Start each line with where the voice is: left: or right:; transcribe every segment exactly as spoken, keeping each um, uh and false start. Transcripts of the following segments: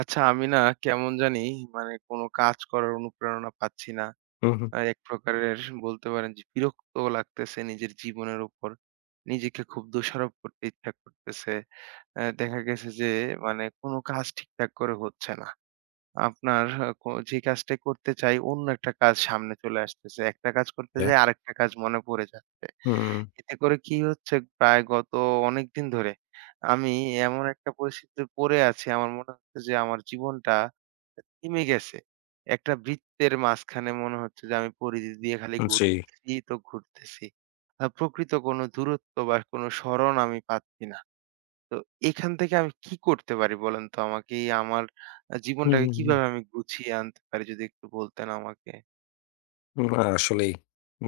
right: আচ্ছা, আমি না কেমন জানি, মানে কোনো কাজ করার অনুপ্রেরণা পাচ্ছি না।
left: হুম, হুম।
right: আ এক প্রকারের বলতে পারেন যে বিরক্ত লাগতেছে নিজের জীবনের উপর। নিজেকে খুব দোষারোপ করতে ইচ্ছা করতেছে। অ্যা দেখা গেছে যে মানে কোনো কাজ ঠিকঠাক করে হচ্ছে না। আপনার আ ক যে কাজটা করতে চাই অন্য একটা কাজ সামনে চলে আসতেছে। একটা কাজ করতে
left: Yeah.
right: যাই আরেকটা কাজ মনে পড়ে যাচ্ছে।
left: হুম,
right: এতে করে কি হচ্ছে, প্রায় গত অনেকদিন ধরে আমি এমন একটা পরিস্থিতিতে পড়ে আছি, আমার মনে হচ্ছে যে আমার জীবনটা থেমে গেছে। একটা বৃত্তের মাঝখানে মনে হচ্ছে যে আমি পরিধি দিয়ে খালি
left: জি।
right: ঘুরতেছি তো ঘুরতেছি। আ প্রকৃত কোনো দূরত্ব বা কোনো সরণ আমি পাচ্ছি না। তো এখান থেকে আমি কি করতে পারি বলেন তো আমাকে? এই আমার আ
left: হুম,
right: জীবনটাকে
left: হুম, হুম।
right: কিভাবে আমি গুছিয়ে আনতে পারি যদি একটু বলতেন আমাকে?
left: না আসলেই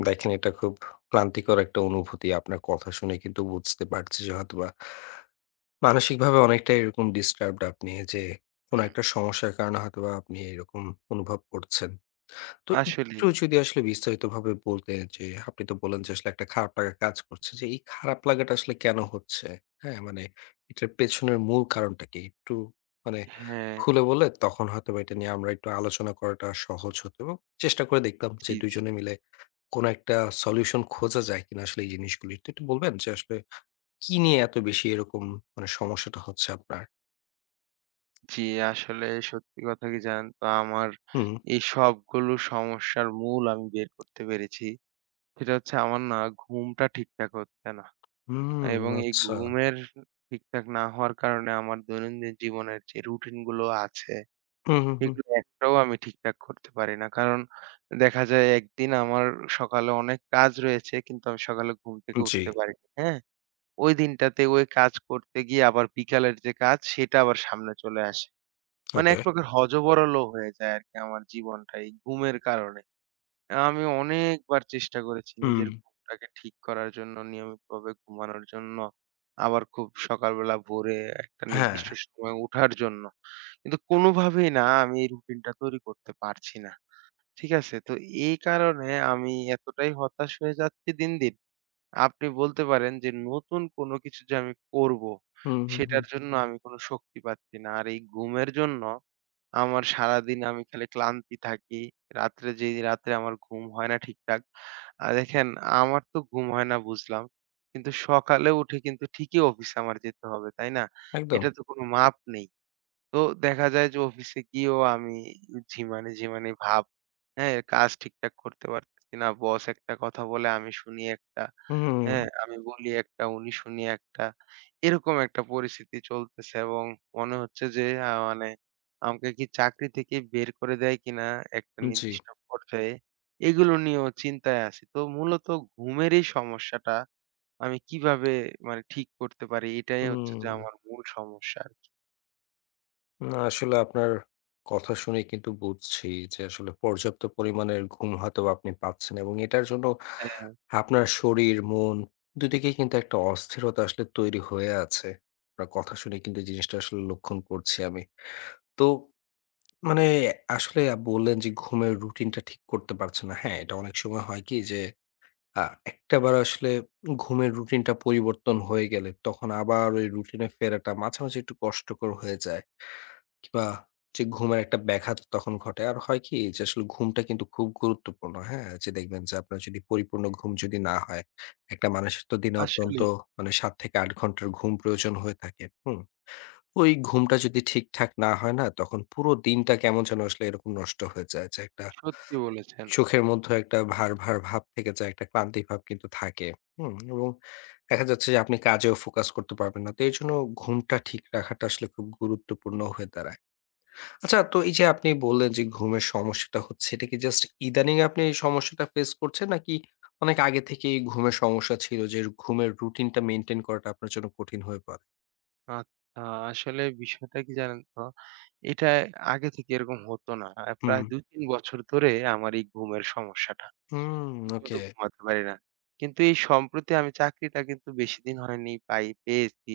left: দেখেন এটা খুব ক্লান্তিকর একটা অনুভূতি। আপনার কথা শুনে কিন্তু বুঝতে পারছি যে হয়তোবা মানসিকভাবে অনেকটা এরকম ডিস্টার্বড আপনি যে, কোন একটা সমস্যার কারণে হয়তোবা আপনি এরকম অনুভব করছেন। তো একটু
right: আসলেই।
left: যদি আসলে বিস্তারিতভাবে বলতেন যে, আপনি তো বললেন যে আসলে একটা খারাপ লাগা কাজ করছে। যে এই খারাপ লাগাটা আসলে কেন হচ্ছে? হ্যাঁ? মানে এটার পেছনের মূল কারণটা কি? একটু মানে
right: হ্যাঁ।
left: খুলে বললে তখন হয়তোবা এটা নিয়ে আমরা একটু আলোচনা করাটা সহজ হতো এবং চেষ্টা করে দেখতাম যে
right: জি,
left: দুই
right: জি,
left: জনে মিলে কোন একটা সলিউশন খোঁজা যায় কিনা আসলে এই জিনিসগুলির। তো একটু বলবেন যে আসলে কি নিয়ে এত বেশি এরকম মানে সমস্যাটা হচ্ছে আপনার?
right: জি। আসলে সত্যি কথা কি জানেন তো, আমার
left: হুম,
right: এই সবগুলো সমস্যার মূল আমি বের করতে পেরেছি। সেটা হচ্ছে আমার না ঘুমটা ঠিকঠাক হচ্ছে না।
left: হুম,
right: এবং এই
left: আচ্ছা।
right: ঘুমের ঠিকঠাক না হওয়ার কারণে আমার দৈনন্দিন জীবনের যে রুটিন গুলো আছে,
left: হুম, হুম, হুম।
right: এগুলো একটাও আমি ঠিকঠাক করতে পারি না। কারণ দেখা যায় একদিন আমার সকালে অনেক কাজ রয়েছে কিন্তু আমি সকালে ঘুম থেকে
left: জি,
right: উঠতে পারিনি, হ্যাঁ? ওই দিনটাতে ওই কাজ করতে গিয়ে আবার বিকালের যে কাজ সেটা আবার সামনে চলে আসে। মানে
left: ওকে।
right: এক প্রকার হযবরল হয়ে যায় আরকি আমার জীবনটা এই ঘুমের কারণে। আমি অনেকবার চেষ্টা করেছি
left: হুম,
right: নিজের ঘুমটাকে ঠিক করার জন্য, নিয়মিতভাবে ঘুমানোর জন্য। আবার খুব সকালবেলা ভোরে একটা
left: হ্যাঁ।
right: নির্দিষ্ট সময়ে উঠার জন্য। কিন্তু কোনোভাবেই না আমি এই রুটিনটা তৈরি করতে পারছি না। ঠিক আছে? তো এই কারণে আমি এতটাই হতাশ হয়ে যাচ্ছি দিন, দিন। আপনি বলতে পারেন যে নতুন কোনো কিছু যে আমি করব,
left: হুম, হুম, হুম।
right: সেটার জন্য আমি কোনো শক্তি পাচ্ছি না। আর এই ঘুমের জন্য আমার সারাদিন আমি খালি ক্লান্তি থাকি। রাত্রে যেই রাত্রে আমার ঘুম হয় না ঠিকঠাক। আ দেখেন আমার তো ঘুম হয় না বুঝলাম। কিন্তু সকালে উঠে কিন্তু ঠিকই অফিসে আমার যেতে হবে, তাই না?
left: একদম।
right: এটা তো কোনো মাপ নেই। তো দেখা যায় যে অফিসে গিয়েও আমি ঝিমানি, ঝিমানি ভাব। হ্যাঁ? কাজ ঠিকঠাক করতে পারতেছি না। বস একটা কথা বলে আমি শুনি একটা,
left: হুম,
right: হ্যাঁ? আমি বলি একটা, উনি শুনি একটা। এরকম একটা পরিস্থিতি চলতেছে এবং মনে হচ্ছে যে আ মানে আমাকে কি চাকরি থেকে বের করে দেয় কিনা একটা
left: জি।
right: নির্দিষ্ট পর্যায়ে, এগুলো নিয়েও চিন্তায় আছি। তো মূলত ঘুমের এই সমস্যাটা আমি কিভাবে মানে ঠিক করতে পারি এটাই হচ্ছে যে
left: হুম,
right: আমার মূল সমস্যা আরকি।
left: না আসলে আপনার কথা শুনে কিন্তু বুঝছি যে আসলে পর্যাপ্ত পরিমাণের ঘুম হয়তোবা আপনি পাচ্ছেন এবং এটার জন্য
right: হ্যাঁ,
left: আপনার শরীর, মন দুই দিকেই কিন্তু একটা অস্থিরতা আসলে তৈরি হয়ে আছে। আপনার কথা শুনে কিন্তু এই জিনিসটা আসলে লক্ষণ করছি আমি। তো মানে আসলে বললেন যে ঘুমের রুটিনটা ঠিক করতে পারছেন না। হ্যাঁ, এটা অনেক সময় হয় কি যে আ একটাবার আসলে ঘুমের রুটিনটা পরিবর্তন হয়ে গেলে, তখন আবার ওই রুটিনে ফেরাটা মাঝে, মাঝে একটু কষ্টকর হয়ে যায়। কিংবা যে ঘুমের একটা ব্যাঘাত তখন ঘটে। আর হয় কি যে আসলে ঘুমটা কিন্তু খুব গুরুত্বপূর্ণ, হ্যাঁ? যে দেখবেন যে আপনার যদি পরিপূর্ণ ঘুম যদি না হয়, একটা মানুষের তো দিনে অত্যন্ত
right: আসলেই।
left: মানে সাত থেকে আট ঘন্টার ঘুম প্রয়োজন হয়ে থাকে, হুম? ওই ঘুমটা যদি ঠিকঠাক না হয় না, তখন পুরো দিনটা কেমন যেন আসলে এরকম নষ্ট হয়ে যায় যে একটা
right: সত্যি বলেছেন।
left: চোখের মধ্যেও একটা ভার, ভার ভাব থেকে যায়, একটা ক্লান্তি ভাব কিন্তু থাকে। হুম? এবং দেখা যাচ্ছে যে আপনি কাজেও ফোকাস করতে পারবেন না। তো এজন্য ঘুমটা ঠিক রাখাটা আসলে খুব গুরুত্বপূর্ণ হয়ে দাঁড়ায়। আচ্ছা তো এই যে আপনি বললেন যে ঘুমের সমস্যাটা হচ্ছে, এটা কি জাস্ট ইদানিং আপনি এই সমস্যাটা ফেস করছেন? নাকি অনেক আগে থেকেই ঘুমের সমস্যা ছিল যে ঘুমের রুটিনটা মেইনটেইন করাটা আপনার জন্য কঠিন হয়ে পড়ে?
right: আচ্ছা, আসলে বিষয়টা কি জানেন তো? এটা আগে থেকে এরকম হতো না। আ
left: হুম।
right: প্রায় দুই তিন বছর ধরে আমার এই ঘুমের সমস্যাটা।
left: হুম,
right: ঠিকমতো
left: ওকে।
right: ঘুমাতে পারি না। কিন্তু এই সম্প্রতি আমি চাকরিটা কিন্তু বেশিদিন হয়নি পাই পেয়েছি।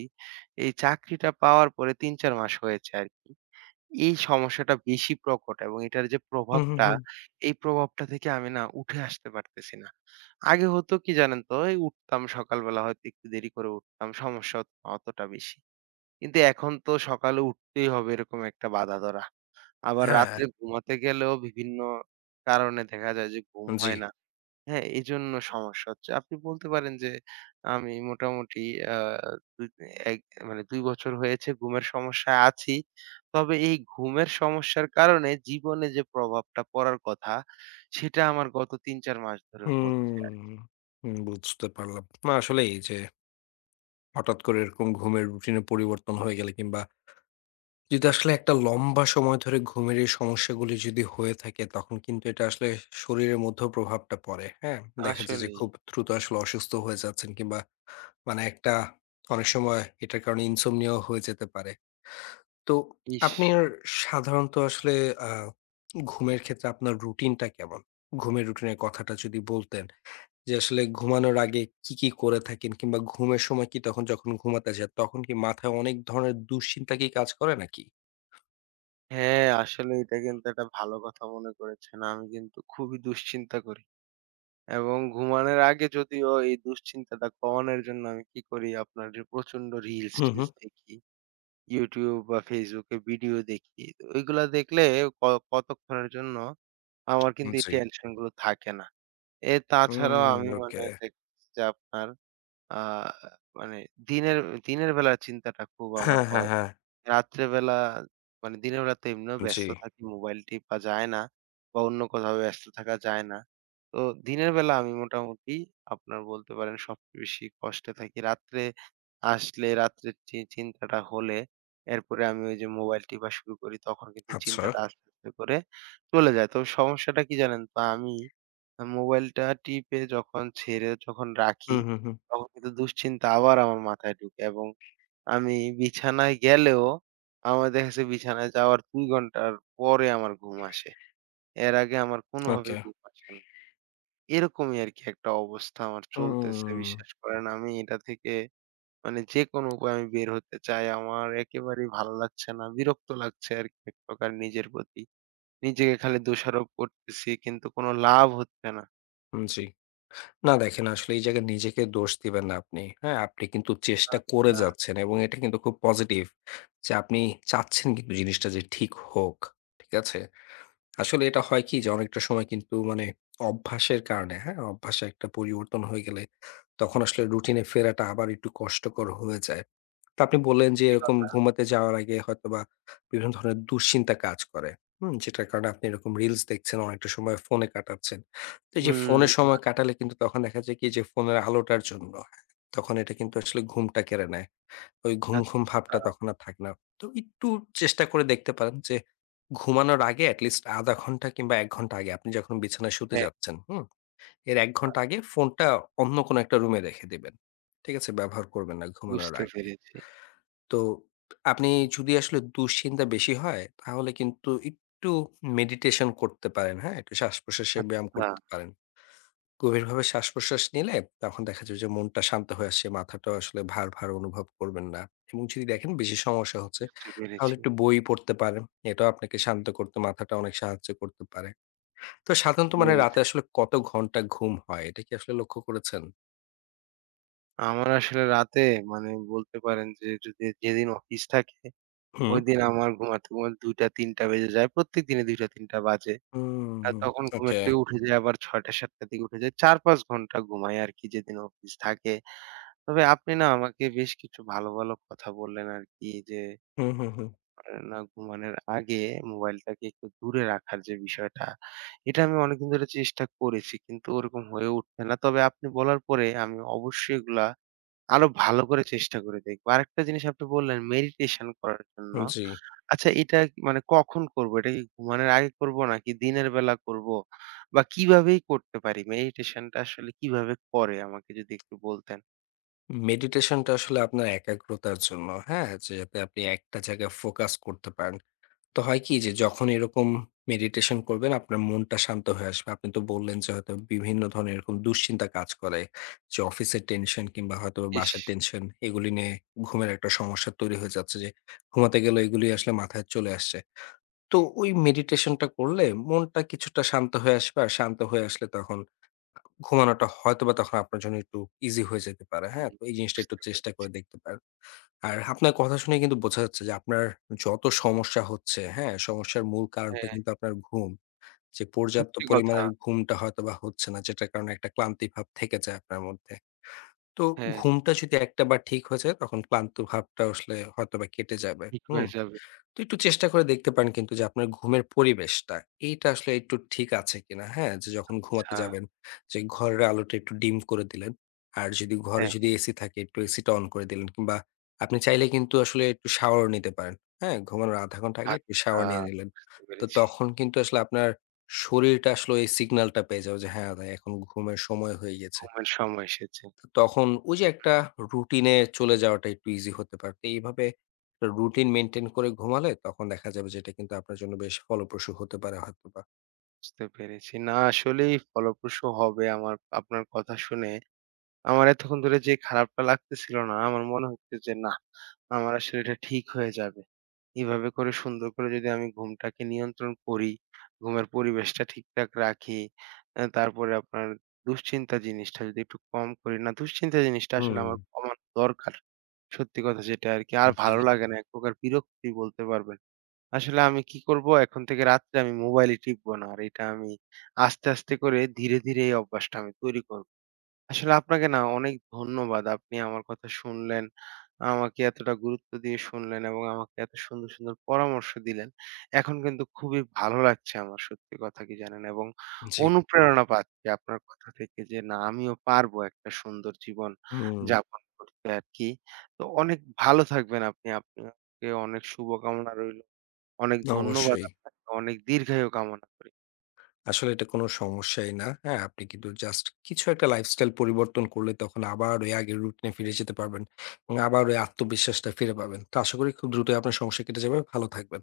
right: এই চাকরিটা পাওয়ার পরে তিন চার মাস হয়েছে আরকি। এই সমস্যাটা বেশি প্রকট এবং এটার যে
left: হুম, হুম,
right: প্রভাবটা,
left: হুম।
right: হুম। এই প্রভাবটা থেকে আমি না উঠে আসতে পারতেছি না। আগে হতো কি জানেন তো? এই উঠতাম সকালবেলা হয়তো একটু দেরি করে উঠতাম। সমস্যা হতো না অতটা বেশি। কিন্তু এখন তো সকালে উঠতেই হবে এরকম একটা বাঁধা ধরা। আবার
left: হ্যাঁ,
right: রাত্রে ঘুমাতে গেলেও বিভিন্ন কারণে দেখা যায় যে ঘুম
left: জি।
right: হয় না। হ্যাঁ, এজন্য সমস্যা হচ্ছে। আপনি বলতে পারেন যে আমি মোটামুটি আ দুই এক মানে দুই বছর হয়েছে ঘুমের সমস্যায় আছি। তবে এই ঘুমের সমস্যার কারণে জীবনে যে প্রভাবটা পড়ার কথা সেটা আমার গত তিন চার মাস ধরে হচ্ছে
left: হুম,
right: আরকি।
left: হুম বুঝতে পারলাম। না আসলেই যে হঠাৎ করে এরকম ঘুমের রুটিনে পরিবর্তন হয়ে গেলে কিংবা যদি আসলে একটা লম্বা সময় ধরে ঘুমের এই সমস্যাগুলি যদি হয়ে থাকে তখন কিন্তু এটা আসলে শরীরের মধ্যেও প্রভাবটা পড়ে। হ্যাঁ? দেখা যায় যে
right: আসলেই।
left: খুব দ্রুত আসলে অসুস্থ হয়ে যাচ্ছেন কিংবা মানে একটা অনেক সময় এটার কারণে ইনসোমনিয়া হয়ে যেতে পারে। তো
right: ইস!
left: আপনি আর সাধারণত আসলে আ ঘুমের ক্ষেত্রে আপনার রুটিনটা কেমন? ঘুমের রুটিনের কথাটা যদি বলতেন? যে আসলে ঘুমানোর আগে কি, কি করে থাকেন? কিংবা ঘুমের সময় কি তখন যখন ঘুমাতে যান তখন কি মাথায় অনেক ধরনের দুশ্চিন্তা কি কাজ করে নাকি?
right: হ্যাঁ, আসলে এটা কিন্তু একটা ভালো কথা মনে করেছেন। আমি কিন্তু খুবই দুশ্চিন্তা করি। এবং ঘুমানোর আগে যদিও এই দুশ্চিন্তাটা কমানোর জন্য আমি কি করি, আপনার যে প্রচন্ড
left: হুম,
right: রিলস-টিলস
left: হুম।
right: দেখি। YouTube বা Facebook এ ভিডিও দেখি। তো ওইগুলা দেখলে ক কতক্ষণের জন্য আমার কিন্তু এই
left: জি।
right: টেনশন গুলো থাকে না। এ তাছাড়াও
left: হুম,
right: আমি মানে
left: ওকে।
right: দেখছি যে আপনার আ মানে দিনের দিনের বেলার চিন্তাটা খুব আমার
left: হ্যাঁ, হ্যাঁ,
right: হয়।
left: হ্যাঁ।
right: রাত্রেবেলা মানে দিনের বেলা তো এমনিও
left: জি।
right: ব্যস্ত থাকি, মোবাইল টিপা যায় না বা অন্য কোথাও ব্যস্ত থাকা যায় না। তো দিনের বেলা আমি মোটামুটি আপনার বলতে পারেন সবচেয়ে বেশি কষ্টে থাকি। রাত্রে আসলে রাত্রের চি চিন্তাটা হলে এরপরে আমি ওই যে মোবাইল টিপা শুরু করি তখন কিন্তু
left: আচ্ছা।
right: চিন্তাটা আস্তে, আস্তে করে চলে যায়। তবে সমস্যাটা কি জানেন তো? আমি আ মোবাইলটা টিপে যখন ছেড়ে যখন রাখি
left: হুম, হুম, হুম।
right: তখন কিন্তু দুশ্চিন্তা আবার আমার মাথায় ঢুকে এবং আমি বিছানায় গেলেও আমার দেখা গেছে বিছানায় যাওয়ার দুই ঘন্টার পরে আমার ঘুম আসে। এর আগে আমার
left: ওকে।
right: কোনোভাবেই ঘুম আসে না। এরকমই আরকি একটা অবস্থা আমার চলতেছে।
left: হুম,
right: বিশ্বাস করেন আমি এটা থেকে মানে যেকোনো উপায়ে আমি বের হতে চাই। আমার একেবারেই ভালো লাগছে না। বিরক্ত লাগছে আরকি এক প্রকার নিজের প্রতি। নিজেকে খালি দোষারোপ করতেছি কিন্তু কোনো লাভ হচ্ছে না।
left: জি। না দেখেন আসলে এই জায়গায় নিজেকে দোষ দিবেন না আপনি। হ্যাঁ? আপনি কিন্তু চেষ্টা করে
right: আচ্ছা,
left: যাচ্ছেন এবং এটা কিন্তু খুব পজিটিভ যে আপনি চাচ্ছেন কিন্তু জিনিসটা যে ঠিক হোক। ঠিক আছে? আসলে এটা হয় কি যে অনেকটা সময় কিন্তু মানে অভ্যাসের কারণে হ্যাঁ, অভ্যাসে একটা পরিবর্তন হয়ে গেলে তখন আসলে রুটিনে ফেরাটা আবার একটু কষ্টকর হয়ে যায়। তো আপনি বললেন যে
right: সত্যি
left: এরকম
right: কথা।
left: ঘুমাতে যাওয়ার আগে হয়তোবা বিভিন্ন ধরনের দুশ্চিন্তা কাজ করে। হুম? যেটার কারণে আপনি এরকম রিলস দেখছেন, অনেকটা সময় ফোনে কাটাচ্ছেন। তো এই যে
right: হুম,
left: ফোনে সময় কাটালে কিন্তু তখন দেখা যায় কি যে ফোনের আলোটার জন্য, তখন এটা কিন্তু আসলে ঘুমটা কেড়ে নেয়। ওই ঘুম, ঘুম
right: আচ্ছা।
left: ভাবটা তখন আর থাকে না। তো একটু চেষ্টা করে দেখতে পারেন যে ঘুমানোর আগে এট লিস্ট আধা ঘন্টা কিংবা এক ঘন্টা আগে আপনি যখন বিছানায় শুতে
right: হ্যাঁ,
left: যাচ্ছেন, হুম? এর এক ঘন্টা আগে ফোনটা অন্য কোনো একটা রুমে রেখে দিবেন। ঠিক আছে? ব্যবহার করবেন না ঘুমানোর
right: বুঝতে
left: আগে।
right: পেরেছি।
left: তো আপনি যদি আসলে দুশ্চিন্তা বেশি হয় তাহলে কিন্তু একটু মেডিটেশন করতে পারেন, হ্যাঁ? একটু শ্বাস-প্রশ্বাসের ব্যায়াম
right: আচ্ছা।
left: করতে পারেন। গভীরভাবে শ্বাস-প্রশ্বাস নিলে তখন দেখা যাবে যে মনটা শান্ত হয়ে আসছে। মাথাটা আসলে ভার, ভার অনুভব করবেন না। এবং যদি দেখেন বেশি সমস্যা হচ্ছে,
right: বুঝতে
left: তাহলে
right: পেরেছি।
left: একটু বই পড়তে পারেন। এটাও আপনাকে শান্ত করতে মাথাটা অনেক সাহায্য করতে পারে। তো সাধারণত
right: ঠিক
left: মানে রাতে
right: বলেছেন।
left: আসলে কত ঘন্টা ঘুম হয়? এটা কি আসলে লক্ষ্য করেছেন?
right: আমার আসলে রাতে মানে বলতে পারেন যে যদি যেদিন অফিস থাকে,
left: হুম।
right: ওইদিন হুম। আমার ঘুমাতে, ঘুমাতে দুইটা তিনটা বেজে যায়। প্রত্যেকদিনই দুইটা তিনটা বাজে।
left: হুম,
right: আর তখন ঘুমের
left: ওকে।
right: থেকে উঠে যাই আবার ছয়টা সাতটার দিকে উঠে যাই। চার পাঁচ ঘন্টা ঘুমাই আরকি যেদিন অফিস থাকে। তবে আপনি না আমাকে বেশ কিছু ভালো, ভালো কথা বললেন আরকি যে
left: হুম, হুম, হুম।
right: আ না ঘুমানোর আগে মোবাইলটাকে একটু দূরে রাখার যে বিষয়টা, এটা আমি অনেকদিন ধরে চেষ্টা করেছি কিন্তু ওরকম হয়ে উঠছে না। তবে আপনি বলার পরে আমি অবশ্যই এগুলা আরো ভালো করে চেষ্টা করে দেখবো। আরেকটা জিনিস আপনি বললেন মেডিটেশন করার জন্য।
left: হুম, জি।
right: আচ্ছা এটা কি মানে কখন করবো? এটা কি ঘুমানোর আগে করবো নাকি দিনের বেলা করবো? বা কিভাবেই করতে পারি? মেডিটেশনটা আসলে কিভাবে করে আমাকে যদি একটু বলতেন?
left: মেডিটেশনটা আসলে আপনার একাগ্রতার জন্য, হ্যাঁ? যে যাতে আপনি একটা জায়গায় ফোকাস করতে পারেন। তো হয় কি যে যখন এরকম মেডিটেশন করবেন আপনার মনটা শান্ত হয়ে আসবে। আপনি তো বললেন যে হয়তো বিভিন্ন ধরনের এরকম দুশ্চিন্তা কাজ করে। যে অফিসের টেনশন কিংবা হয়তো বা
right: ইস!
left: বাসার টেনশন এগুলি নিয়ে ঘুমের একটা সমস্যা তৈরি হয়ে যাচ্ছে যে ঘুমাতে গেলে এগুলি আসলে মাথায় চলে আসছে। তো ওই মেডিটেশনটা করলে মনটা কিছুটা শান্ত হয়ে আসবে আর শান্ত হয়ে আসলে তখন ঘুমানোটা হয়তোবা তখন আপনার জন্য একটু ইজি হয়ে যেতে পারে। হ্যাঁ?
right: হুম,
left: তো এই জিনিসটা
right: বুঝতে
left: একটু চেষ্টা
right: পেরেছি।
left: করে দেখতে পারেন। আর আপনার কথা শুনে কিন্তু বোঝা যাচ্ছে যে আপনার যত সমস্যা হচ্ছে, হ্যাঁ? সমস্যার মূল কারণটা
right: হ্যাঁ,
left: কিন্তু আপনার ঘুম। যে পর্যাপ্ত
right: সত্যি কথা।
left: পরিমাণের ঘুমটা হয়তোবা হচ্ছে না, যেটার কারণে একটা ক্লান্তি ভাব থেকে যায় আপনার মধ্যে। তো
right: হ্যাঁ,
left: ঘুমটা যদি একটাবার ঠিক হয়ে যায়, তখন ক্লান্ত ভাবটা আসলে হয়তোবা কেটে যাবে।
right: ঠিক হয়ে
left: হুম?
right: যাবে।
left: তো একটু চেষ্টা করে দেখতে পারেন কিন্তু যে আপনার ঘুমের পরিবেশটা এইটা আসলে একটু ঠিক আছে কিনা হ্যাঁ যে যখন ঘুমাতে
right: আচ্ছা।
left: যাবেন যে ঘরের আলোটা একটু ডিম করে দিলেন আর যদি ঘরে
right: হ্যাঁ,
left: যদি এসি থাকে একটু এসিটা অন করে দিলেন কিংবা আপনি চাইলে কিন্তু আসলে একটু শাওয়ার নিতে পারেন হ্যাঁ ঘুমানোর আধা ঘন্টা আগে একটু
right: আচ্ছা
left: শাওয়ার নিয়ে নিলেন
right: বুঝতে
left: তো
right: পেরেছি।
left: তখন কিন্তু আসলে আপনার শরীরটা আসলে এই সিগন্যালটা পেয়ে যাবে যে হ্যাঁ ভাই এখন ঘুমের সময় হয়ে গেছে
right: ঘুমের সময় এসেছে।
left: তখন ওই যে একটা রুটিনে চলে যাওয়াটা একটু ইজি হতে পারত। এইভাবে রুটিন মেইনটেইন করে ঘুমালে তখন দেখা যাবে যে এটা কিন্তু আপনার জন্য বেশ ফলপ্রসূ হতে পারে হয়তোবা।
right: বুঝতে পেরেছি। না আসলেই ফলপ্রসূ হবে আমার আপনার কথা শুনে। আমার এতক্ষণ ধরে যে খারাপটা লাগতেছিল না, আমার মনে হচ্ছে যে না, আমার আসলে এটা ঠিক হয়ে যাবে। এভাবে করে সুন্দর করে যদি আমি ঘুমটাকে নিয়ন্ত্রণ করি, ঘুমের পরিবেশটা ঠিকঠাক রাখি, অ্যা তারপরে আপনার দুশ্চিন্তা জিনিসটা যদি একটু কম করি না, দুশ্চিন্তা জিনিসটা আসলে
left: হুম,
right: আমার কমানো দরকার। সত্যি কথা যেটা আরকি। আর
left: জি,
right: ভালো লাগে না, এক প্রকার বিরক্তি বলতে পারবেন। আসলে আমি কি করব, এখন থেকে রাত্রে আমি মোবাইলই টিপব না। আর এটা আমি আস্তে, আস্তে করে ধীরে, ধীরে এই অভ্যাসটা আমি তৈরি করব। আসলে আপনাকে না অনেক ধন্যবাদ। আপনি আমার কথা শুনলেন। আমাকে এতটা গুরুত্ব দিয়ে শুনলেন এবং আমাকে এত সুন্দর, সুন্দর পরামর্শ দিলেন। এখন কিন্তু খুবই ভালো লাগছে আমার, সত্যি কথা কি জানেন? এবং
left: জি।
right: অনুপ্রেরণা পাচ্ছি আপনার কথা থেকে যে না আমিও পারবো একটা সুন্দর জীবন
left: হুম,
right: যাপন করতে আরকি। তো অনেক ভালো থাকবেন আপনি। আপনাকে অনেক শুভকামনা রইলো। অনেক ধন্যবাদ
left: অবশ্যই।
right: আপনাকে। অনেক দীর্ঘায়ু কামনা করি।
left: আসলে এটা কোনো সমস্যাই না। হ্যাঁ, আপনি কিন্তু জাস্ট কিছু একটা লাইফস্টাইল পরিবর্তন করলে তখন আবার ওই আগের রুটিনে ফিরে যেতে পারবেন এবং আবার ওই আত্মবিশ্বাসটা ফিরে পাবেন। তো আশা করি খুব দ্রুতই আপনার সমস্যা কেটে যাবে। ভালো থাকবেন।